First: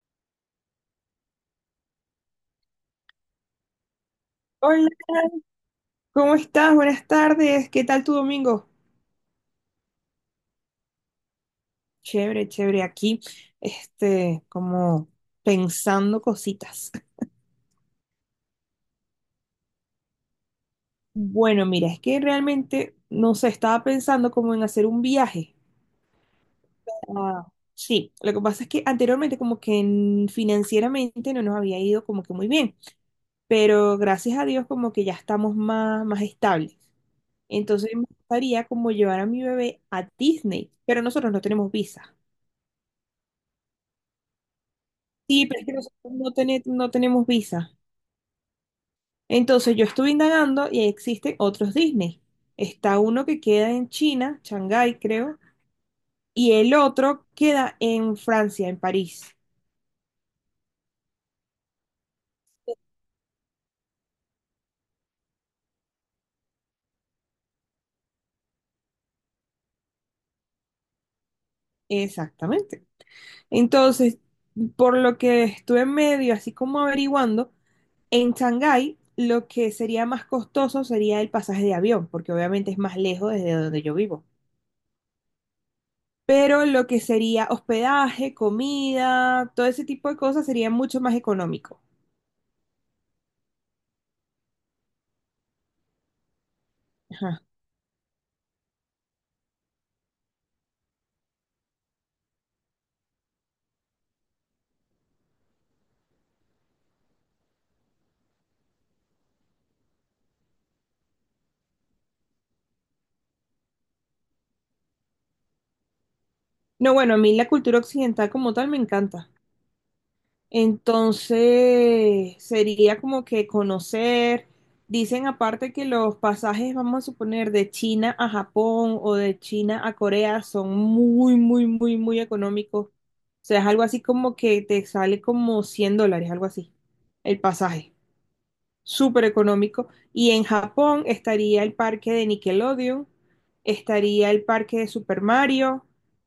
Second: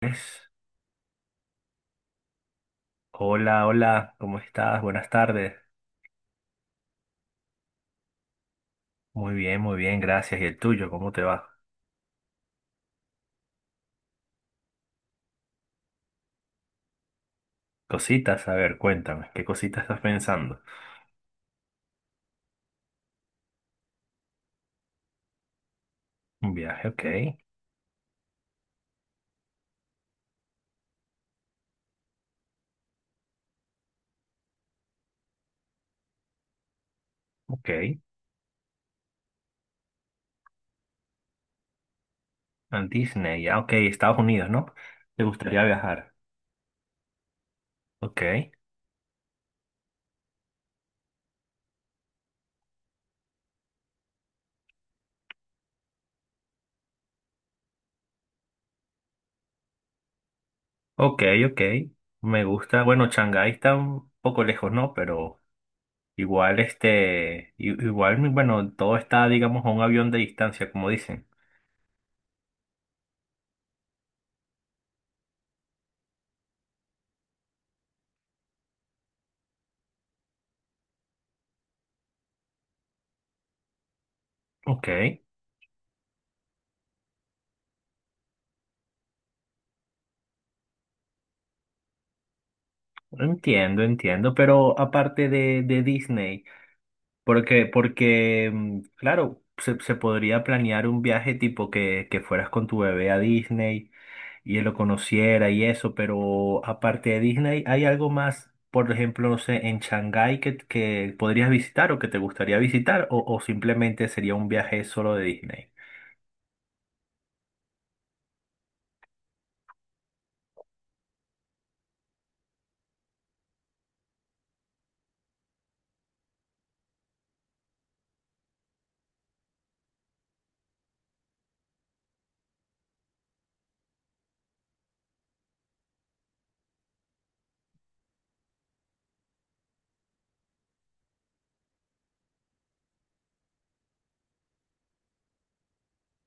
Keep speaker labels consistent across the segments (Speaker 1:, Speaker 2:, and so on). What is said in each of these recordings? Speaker 1: Pues. Hola, hola, ¿cómo estás?
Speaker 2: Hola,
Speaker 1: Buenas tardes.
Speaker 2: ¿cómo estás? Buenas tardes. ¿Qué tal tu domingo?
Speaker 1: Muy bien, gracias. ¿Y el tuyo? ¿Cómo te va?
Speaker 2: Chévere, chévere. Aquí, como pensando cositas.
Speaker 1: Cositas, a ver, cuéntame, ¿qué cositas estás pensando?
Speaker 2: Bueno, mira, es que realmente, no sé, estaba pensando como en hacer un viaje.
Speaker 1: Un viaje, ok,
Speaker 2: Ah, sí, lo que pasa es que anteriormente como que financieramente no nos había ido como que muy bien, pero gracias a Dios como que ya estamos más estables. Entonces
Speaker 1: ok.
Speaker 2: me gustaría como llevar a mi bebé a Disney, pero nosotros no tenemos visa.
Speaker 1: A Disney, ya, ok, Estados Unidos, ¿no? ¿Te
Speaker 2: Sí, pero
Speaker 1: gustaría
Speaker 2: es que nosotros
Speaker 1: viajar?
Speaker 2: no, no tenemos visa.
Speaker 1: Ok,
Speaker 2: Entonces yo estuve indagando y existen otros Disney. Está uno que queda en China, Shanghái creo, y el otro queda en Francia, en París.
Speaker 1: ok, ok. Me gusta, bueno, Shanghái está un poco lejos, ¿no? Pero igual, igual, bueno, todo está, digamos, a un avión de distancia, como dicen.
Speaker 2: Exactamente. Entonces, por lo que estuve en medio, así como averiguando, en Shanghái lo que sería más costoso sería el pasaje de avión, porque obviamente es más lejos desde donde yo vivo.
Speaker 1: Ok,
Speaker 2: Pero lo que sería hospedaje, comida, todo ese tipo de cosas sería mucho más económico.
Speaker 1: entiendo, entiendo, pero aparte de, Disney.
Speaker 2: Ajá.
Speaker 1: Porque, claro, se podría planear un viaje tipo que fueras con tu bebé a Disney y él lo conociera y eso, pero aparte de Disney, ¿hay algo más, por ejemplo, no sé, en Shanghái que podrías visitar o que te gustaría visitar o simplemente sería un viaje solo de Disney?
Speaker 2: No, bueno, a mí la cultura occidental como tal me encanta. Entonces, sería como que conocer, dicen aparte que los pasajes, vamos a suponer, de China a Japón o de China a Corea son muy, muy, muy, muy económicos. O sea, es algo así como que te sale como $100, algo así, el pasaje, súper económico. Y en Japón estaría el parque de Nickelodeon, estaría el parque de Super Mario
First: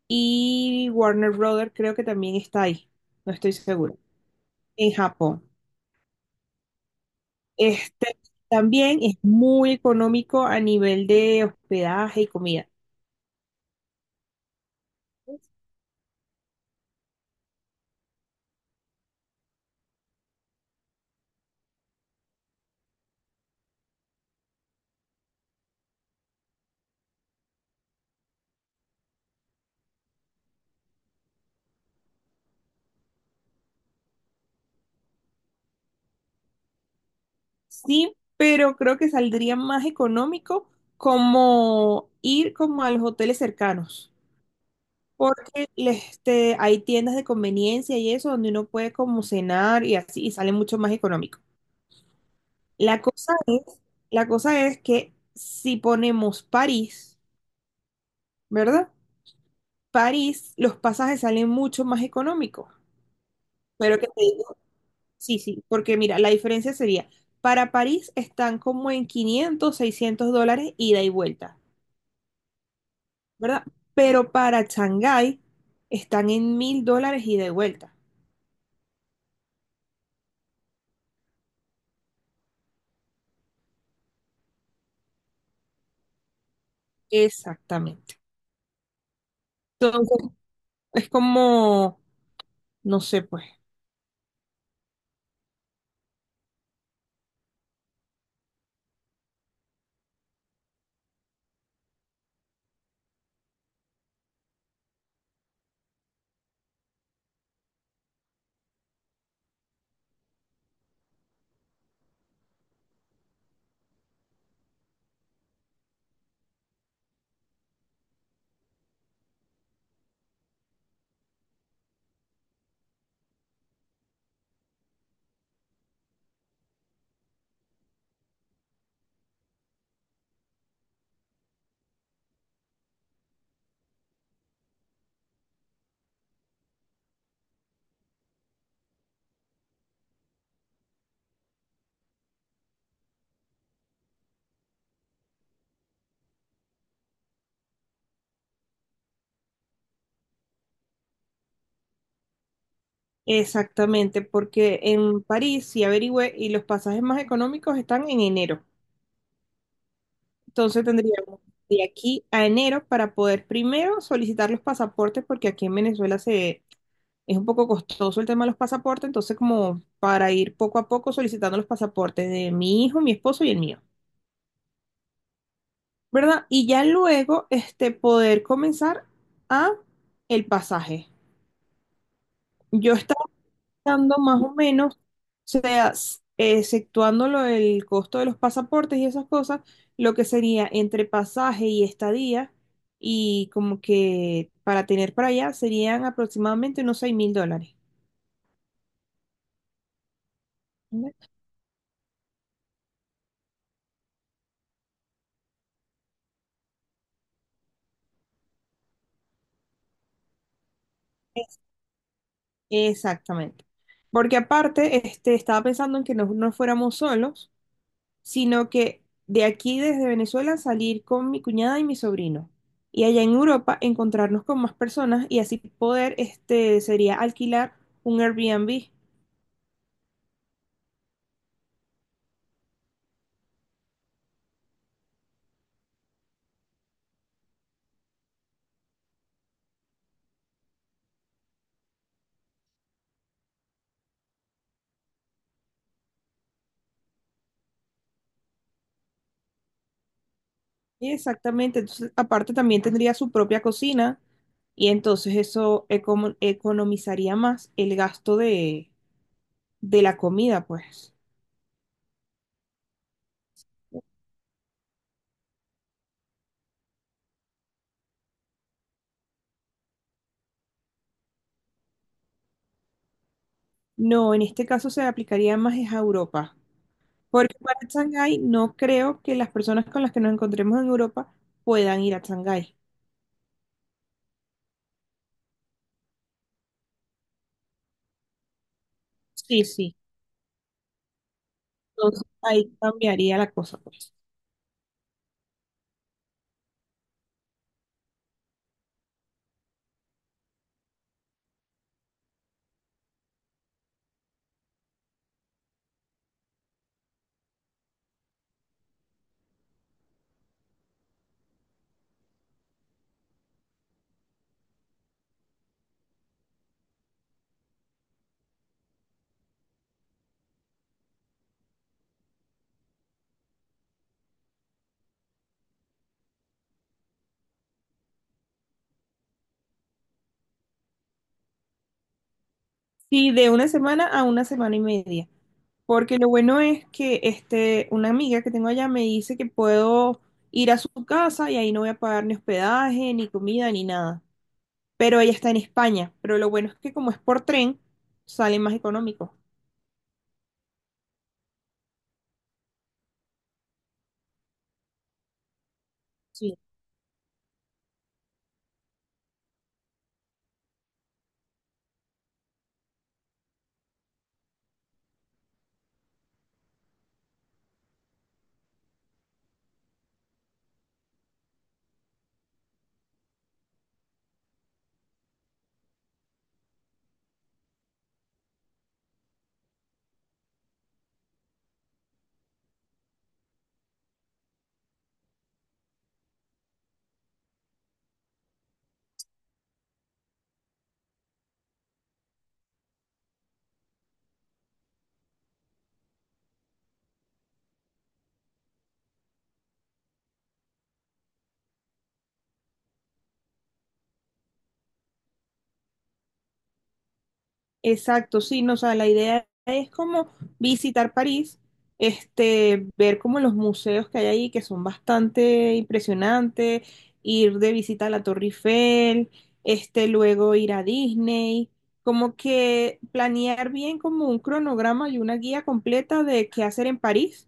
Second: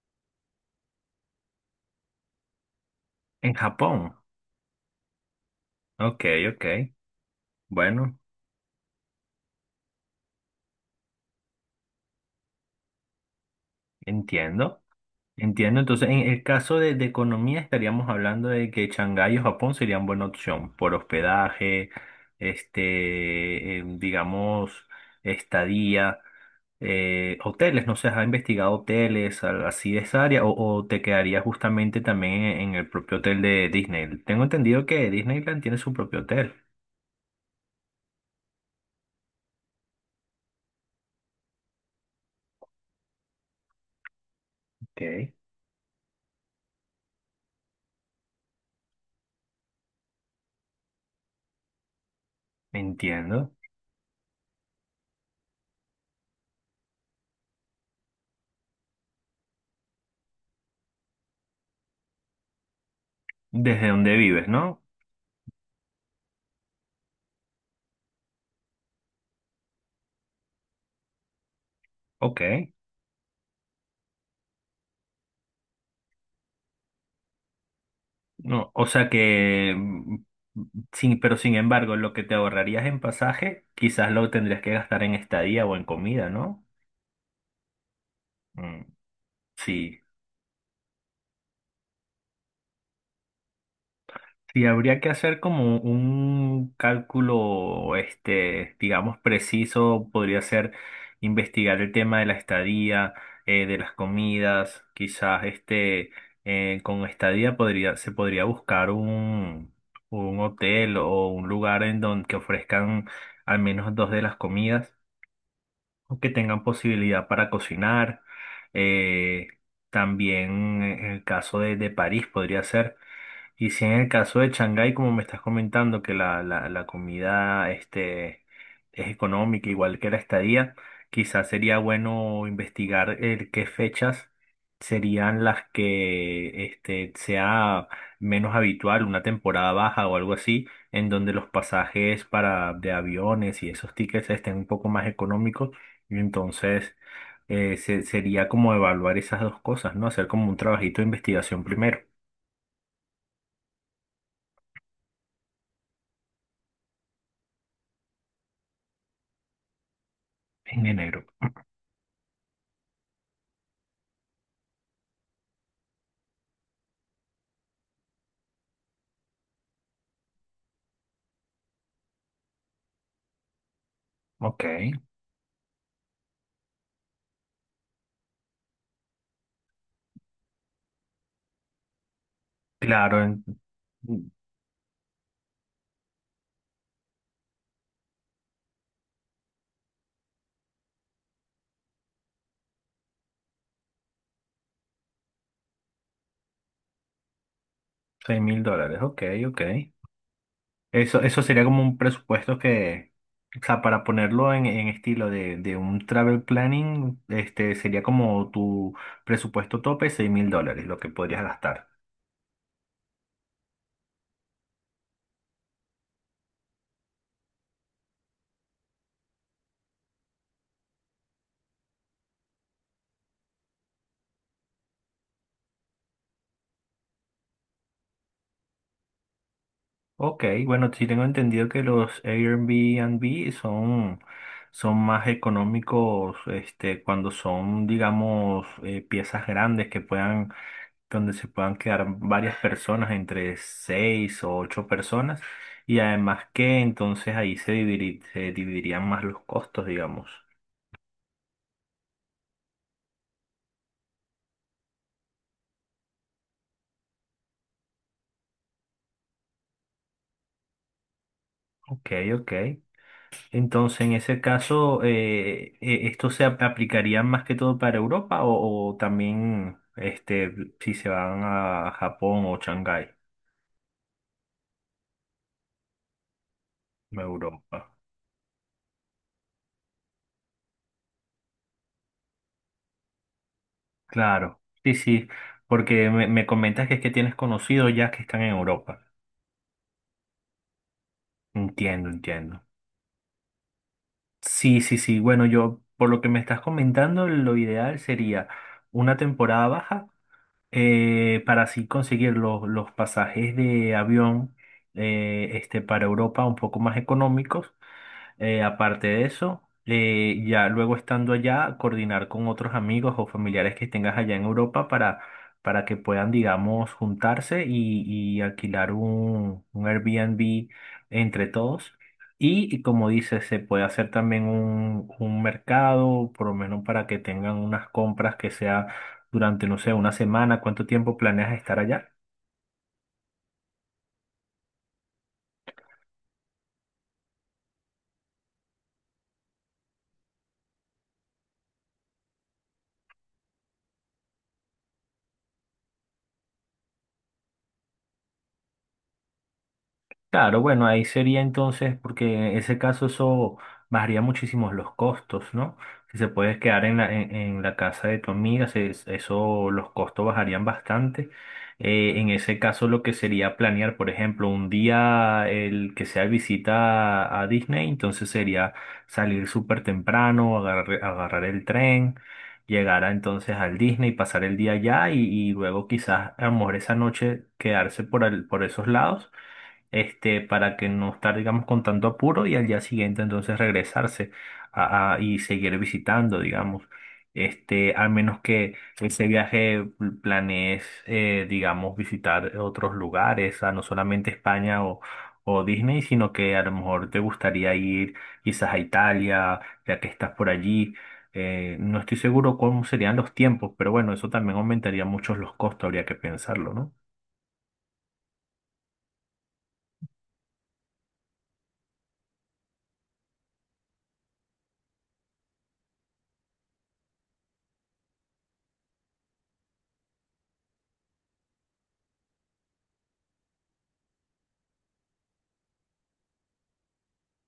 Speaker 2: y Warner Brothers creo que también está ahí, no
Speaker 1: En
Speaker 2: estoy seguro,
Speaker 1: Japón.
Speaker 2: en Japón.
Speaker 1: Ok, ok.
Speaker 2: Este
Speaker 1: Bueno,
Speaker 2: también es muy económico a nivel de hospedaje y comida.
Speaker 1: entiendo. Entiendo, entonces en el caso de, economía estaríamos hablando de que Shanghái o Japón serían buena opción por hospedaje, este, digamos, estadía, hoteles, no sé, ¿has investigado hoteles así de esa área o te quedaría justamente también en el propio hotel de Disney? Tengo entendido que Disneyland tiene su propio hotel.
Speaker 2: Sí, pero creo que saldría más económico como ir como a los hoteles cercanos.
Speaker 1: Ok.
Speaker 2: Porque hay tiendas de conveniencia y eso donde uno puede como cenar y así y sale mucho más económico. La cosa
Speaker 1: Entiendo.
Speaker 2: es, la cosa es que si ponemos París, ¿verdad? París, los pasajes salen mucho más económicos.
Speaker 1: Desde
Speaker 2: Pero que
Speaker 1: donde
Speaker 2: te
Speaker 1: vives,
Speaker 2: digo,
Speaker 1: ¿no?
Speaker 2: sí, sí, porque mira, la diferencia sería, para París están como en 500, $600 ida y vuelta,
Speaker 1: Ok.
Speaker 2: ¿verdad? Pero para Shanghái están en $1000 ida y vuelta.
Speaker 1: No, o sea que, sin, pero sin embargo, lo que te ahorrarías en pasaje, quizás lo tendrías que gastar en estadía o en comida, ¿no?
Speaker 2: Exactamente.
Speaker 1: Mm, sí.
Speaker 2: Es como, no sé, pues,
Speaker 1: Sí, habría que hacer como un cálculo, este, digamos, preciso. Podría ser investigar el tema de la estadía, de las comidas. Quizás este, con estadía se podría buscar un, hotel o un lugar en donde que ofrezcan al menos dos de las comidas o que tengan posibilidad para cocinar. Eh, también en el caso de París podría ser. Y si en el caso de Shanghái, como me estás comentando, que la comida este, es económica, igual que la estadía, quizás sería bueno investigar qué fechas serían las que este, sea menos habitual, una temporada baja o algo así, en donde los pasajes de aviones y esos tickets estén un poco más económicos. Y entonces sería como evaluar esas dos cosas, ¿no? Hacer como un trabajito de investigación primero,
Speaker 2: exactamente, porque en París sí averigüé y los pasajes más económicos están en enero. Entonces
Speaker 1: en enero.
Speaker 2: tendríamos de aquí a enero para poder primero solicitar los pasaportes, porque aquí en Venezuela se es un poco costoso el tema de los pasaportes, entonces como para ir poco a poco solicitando los pasaportes de mi hijo, mi esposo y el mío,
Speaker 1: Ok,
Speaker 2: ¿verdad? Y ya luego, poder comenzar a el pasaje. Yo
Speaker 1: claro, en
Speaker 2: dando más o menos, o sea, exceptuando lo del costo de los pasaportes y esas cosas, lo que sería entre pasaje y estadía, y como que para tener para allá serían aproximadamente unos $6000.
Speaker 1: $6,000, ok, ok. Eso,
Speaker 2: ¿Entiendes?
Speaker 1: eso sería como un presupuesto que, o sea, para ponerlo en, estilo de un travel planning, este sería como tu presupuesto tope, $6,000, lo que podrías gastar.
Speaker 2: Exactamente. Porque aparte, estaba pensando en que no nos fuéramos solos, sino que de aquí desde Venezuela salir con mi cuñada y mi sobrino. Y allá en Europa encontrarnos con más personas y así poder, sería alquilar un Airbnb.
Speaker 1: Ok, bueno, sí tengo entendido que los Airbnb son más económicos, este, cuando son, digamos, piezas grandes que puedan donde se puedan quedar varias personas, entre seis o ocho personas, y además que entonces ahí se dividirían más los costos, digamos.
Speaker 2: Exactamente, entonces aparte también tendría su propia cocina y entonces eso economizaría más el gasto de la comida, pues.
Speaker 1: Ok, ok. Entonces, en ese caso, ¿esto aplicaría más que todo para Europa o también este, si se van a Japón o Shanghái,
Speaker 2: No, en este caso se aplicaría más es a Europa, porque para
Speaker 1: Europa?
Speaker 2: Shanghái no creo que las personas con las que nos encontremos en Europa puedan ir a Shanghái.
Speaker 1: Claro, sí, sí, porque me comentas que es que tienes conocidos ya que están en Europa.
Speaker 2: Sí, sí.
Speaker 1: Entiendo,
Speaker 2: Entonces
Speaker 1: entiendo.
Speaker 2: ahí cambiaría la cosa, pues.
Speaker 1: Sí, sí, sí. Bueno, yo, por lo que me estás comentando, lo ideal sería una temporada baja para así conseguir los, pasajes de avión este, para Europa un poco más económicos aparte de eso, ya luego estando allá, coordinar con otros amigos o familiares que tengas allá en Europa para que puedan, digamos, juntarse y alquilar un, Airbnb entre todos. Y como dices, se puede hacer también un mercado, por lo menos para que tengan unas compras que sea durante, no sé, una semana. ¿Cuánto tiempo planeas estar allá?
Speaker 2: Sí, de una semana a una semana y media. Porque lo bueno es que una amiga que tengo allá me dice que puedo ir a su casa y ahí no voy a pagar ni hospedaje, ni comida, ni nada. Pero ella está en España. Pero lo bueno es que como es por tren, sale más económico.
Speaker 1: Claro, bueno, ahí sería entonces, porque en ese caso eso bajaría muchísimo los costos, ¿no? Si se puedes
Speaker 2: Sí.
Speaker 1: quedar en la, en la casa de tu amiga, eso, los costos bajarían bastante. En ese caso lo que sería planear, por ejemplo, un día el que sea visita a Disney, entonces sería salir súper temprano, agarrar el tren, llegar entonces al Disney, pasar el día allá y luego quizás a lo mejor esa noche quedarse por esos lados este, para que no estar, digamos, con tanto apuro y al día siguiente entonces regresarse y seguir visitando, digamos. Este, al menos que ese viaje planees, digamos, visitar otros lugares, a no solamente España o Disney, sino que a lo mejor te gustaría ir quizás a Italia, ya que estás por allí. No estoy seguro cómo serían los tiempos, pero bueno, eso también aumentaría mucho los costos, habría que pensarlo, ¿no?
Speaker 2: Exacto, sí, no, o sea, la idea es como visitar París, ver como los museos que hay ahí, que son bastante impresionantes, ir de visita a la Torre Eiffel, luego ir a Disney, como que planear bien como un cronograma y una guía completa de qué hacer en París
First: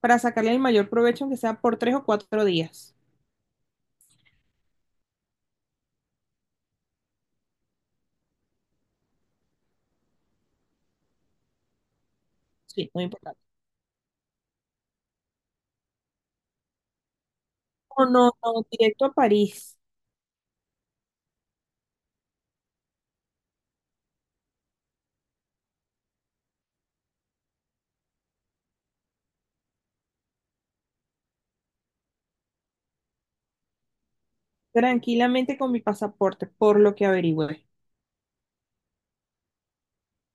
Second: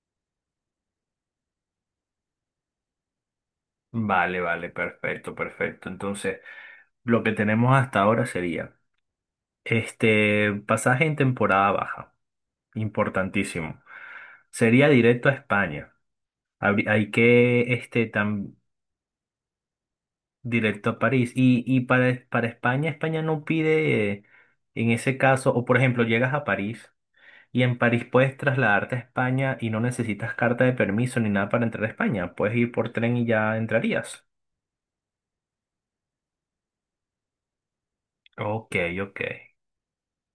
Speaker 2: para sacarle el mayor provecho, aunque sea por 3 o 4 días.
Speaker 1: Vale, vale, perfecto, perfecto. Entonces, lo que tenemos hasta ahora sería este pasaje en temporada baja,
Speaker 2: Sí, muy importante.
Speaker 1: importantísimo. Sería directo a España. Hay que
Speaker 2: O
Speaker 1: este
Speaker 2: no,
Speaker 1: tan
Speaker 2: no, directo a París,
Speaker 1: directo a París. Y para, España no pide en ese caso, o por ejemplo, llegas a París y en París puedes trasladarte a España y no necesitas carta de permiso ni nada para entrar a España. Puedes ir por tren y ya entrarías.
Speaker 2: tranquilamente con mi pasaporte, por lo que averigüé.
Speaker 1: Ok, ok.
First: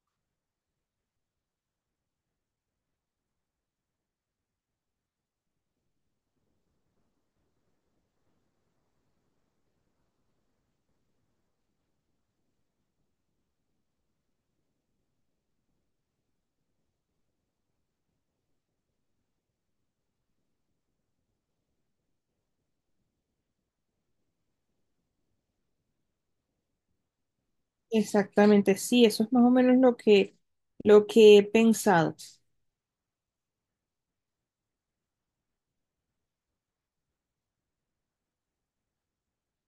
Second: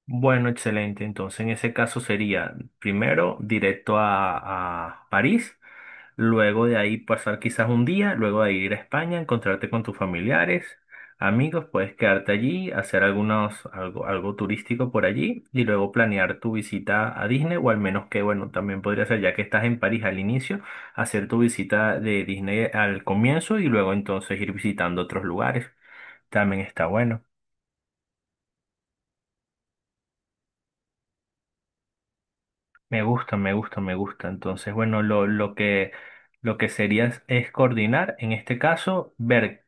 Speaker 1: Bueno, excelente. Entonces, en ese caso sería primero directo a París, luego de ahí pasar quizás un día, luego de ir a España, encontrarte con tus familiares, amigos, puedes quedarte allí, hacer algo turístico por allí y luego planear tu visita a Disney o al menos que, bueno, también podría ser, ya que estás en París al inicio, hacer tu visita de Disney al comienzo y luego entonces ir visitando otros lugares. También está bueno.
Speaker 2: Exactamente, sí, eso es más o menos lo que he pensado.
Speaker 1: Me gusta, me gusta, me gusta. Entonces, bueno, lo que sería es coordinar, en este caso, ver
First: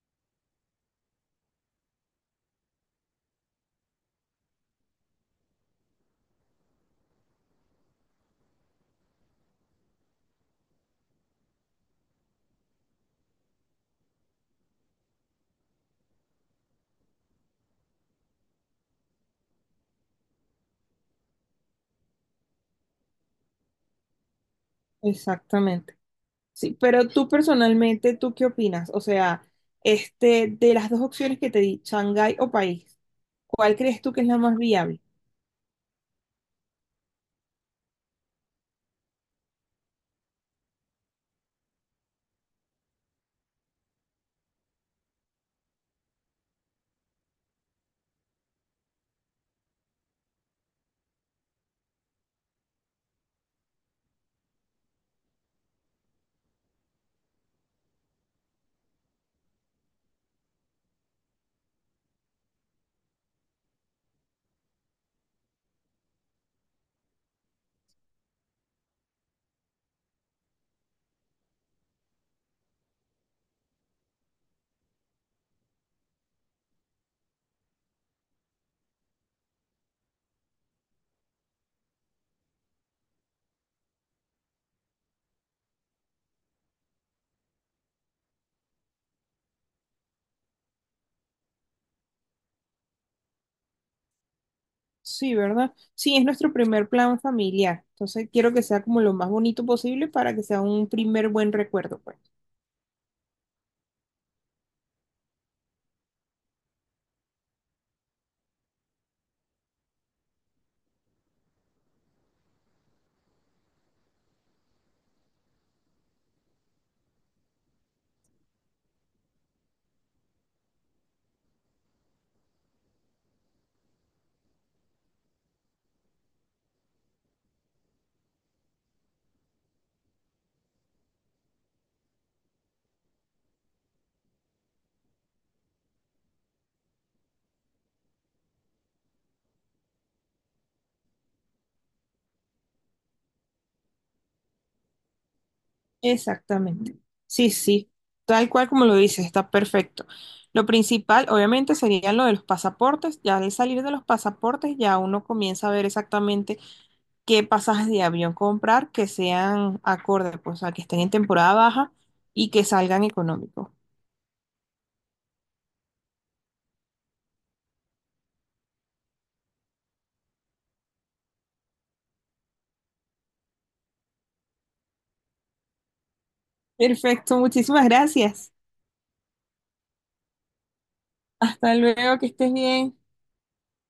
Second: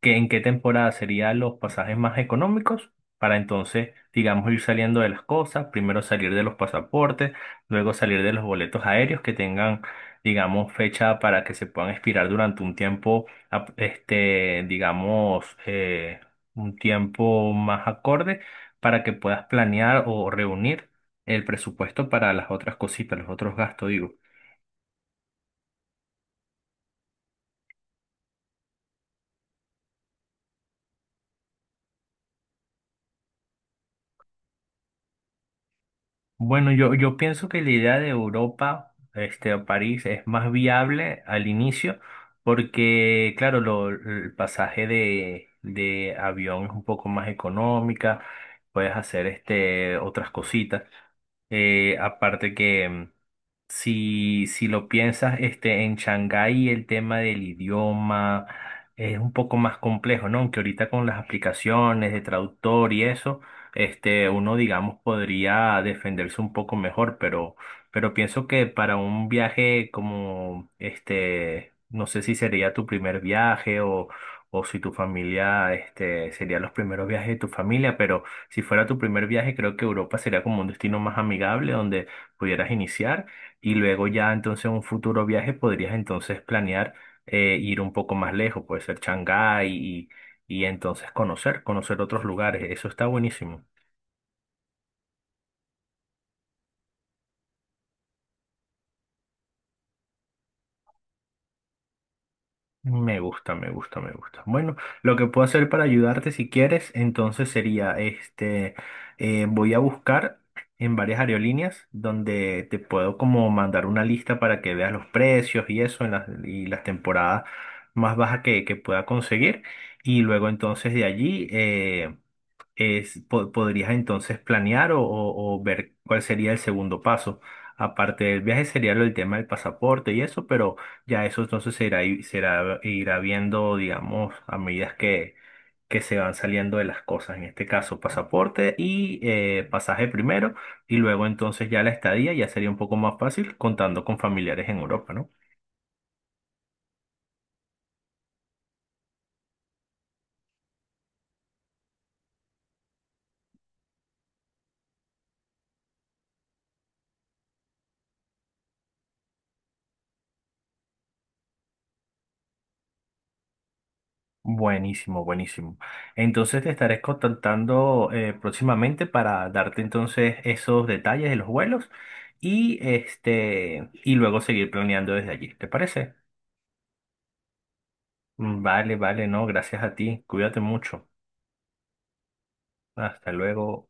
Speaker 1: en qué temporada serían los pasajes más económicos para entonces, digamos, ir saliendo de las cosas, primero salir de los pasaportes, luego salir de los boletos aéreos que tengan, digamos, fecha para que se puedan expirar durante un tiempo, este, digamos, un tiempo más acorde para que puedas planear o reunir el presupuesto para las otras cositas, los otros gastos, digo.
Speaker 2: Exactamente. Sí, pero tú personalmente, ¿tú qué opinas? O sea, de las dos opciones que te di, Shanghái o país, ¿cuál crees tú que es la más viable?
Speaker 1: Bueno, yo pienso que la idea de Europa, este, o París, es más viable al inicio, porque, claro, el pasaje de avión es un poco más económica, puedes hacer este, otras cositas. Aparte que si lo piensas, este, en Shanghái el tema del idioma es un poco más complejo, ¿no? Aunque ahorita con las aplicaciones de traductor y eso, este, uno, digamos, podría defenderse un poco mejor, pero pienso que para un viaje como, este, no sé si sería tu primer viaje o si tu familia, este, sería los primeros viajes de tu familia, pero si fuera tu primer viaje, creo que Europa sería como un destino más amigable donde pudieras iniciar. Y luego ya entonces en un futuro viaje podrías entonces planear ir un poco más lejos, puede ser Shanghái y entonces conocer otros lugares. Eso está buenísimo.
Speaker 2: Sí, ¿verdad? Sí, es nuestro primer plan familiar. Entonces, quiero que sea como lo más bonito posible para que sea un primer buen recuerdo, pues.
Speaker 1: Me gusta, me gusta, me gusta. Bueno, lo que puedo hacer para ayudarte si quieres, entonces sería este, voy a buscar en varias aerolíneas donde te puedo como mandar una lista para que veas los precios y eso en y las temporadas más bajas que pueda conseguir. Y luego entonces de allí podrías entonces planear o ver cuál sería el segundo paso. Aparte del viaje sería el tema del pasaporte y eso, pero ya eso entonces se irá, i- será- irá viendo, digamos, a medida que se van saliendo de las cosas. En este caso, pasaporte y pasaje primero, y luego entonces ya la estadía ya sería un poco más fácil contando con familiares en Europa, ¿no?
Speaker 2: Exactamente. Sí, sí, tal cual como lo dices, está perfecto. Lo principal, obviamente, sería lo de los pasaportes. Ya al salir de los pasaportes, ya uno comienza a ver exactamente qué pasajes de avión comprar que sean acorde, pues, a que estén en temporada baja y que salgan económicos.
Speaker 1: Buenísimo, buenísimo. Entonces te estaré contactando próximamente para darte entonces esos detalles de los vuelos y y luego seguir planeando desde allí. ¿Te parece?
Speaker 2: Perfecto, muchísimas gracias.
Speaker 1: Mm, vale, vale, no, gracias a ti. Cuídate mucho.
Speaker 2: Hasta luego, que estés bien.
Speaker 1: Hasta luego.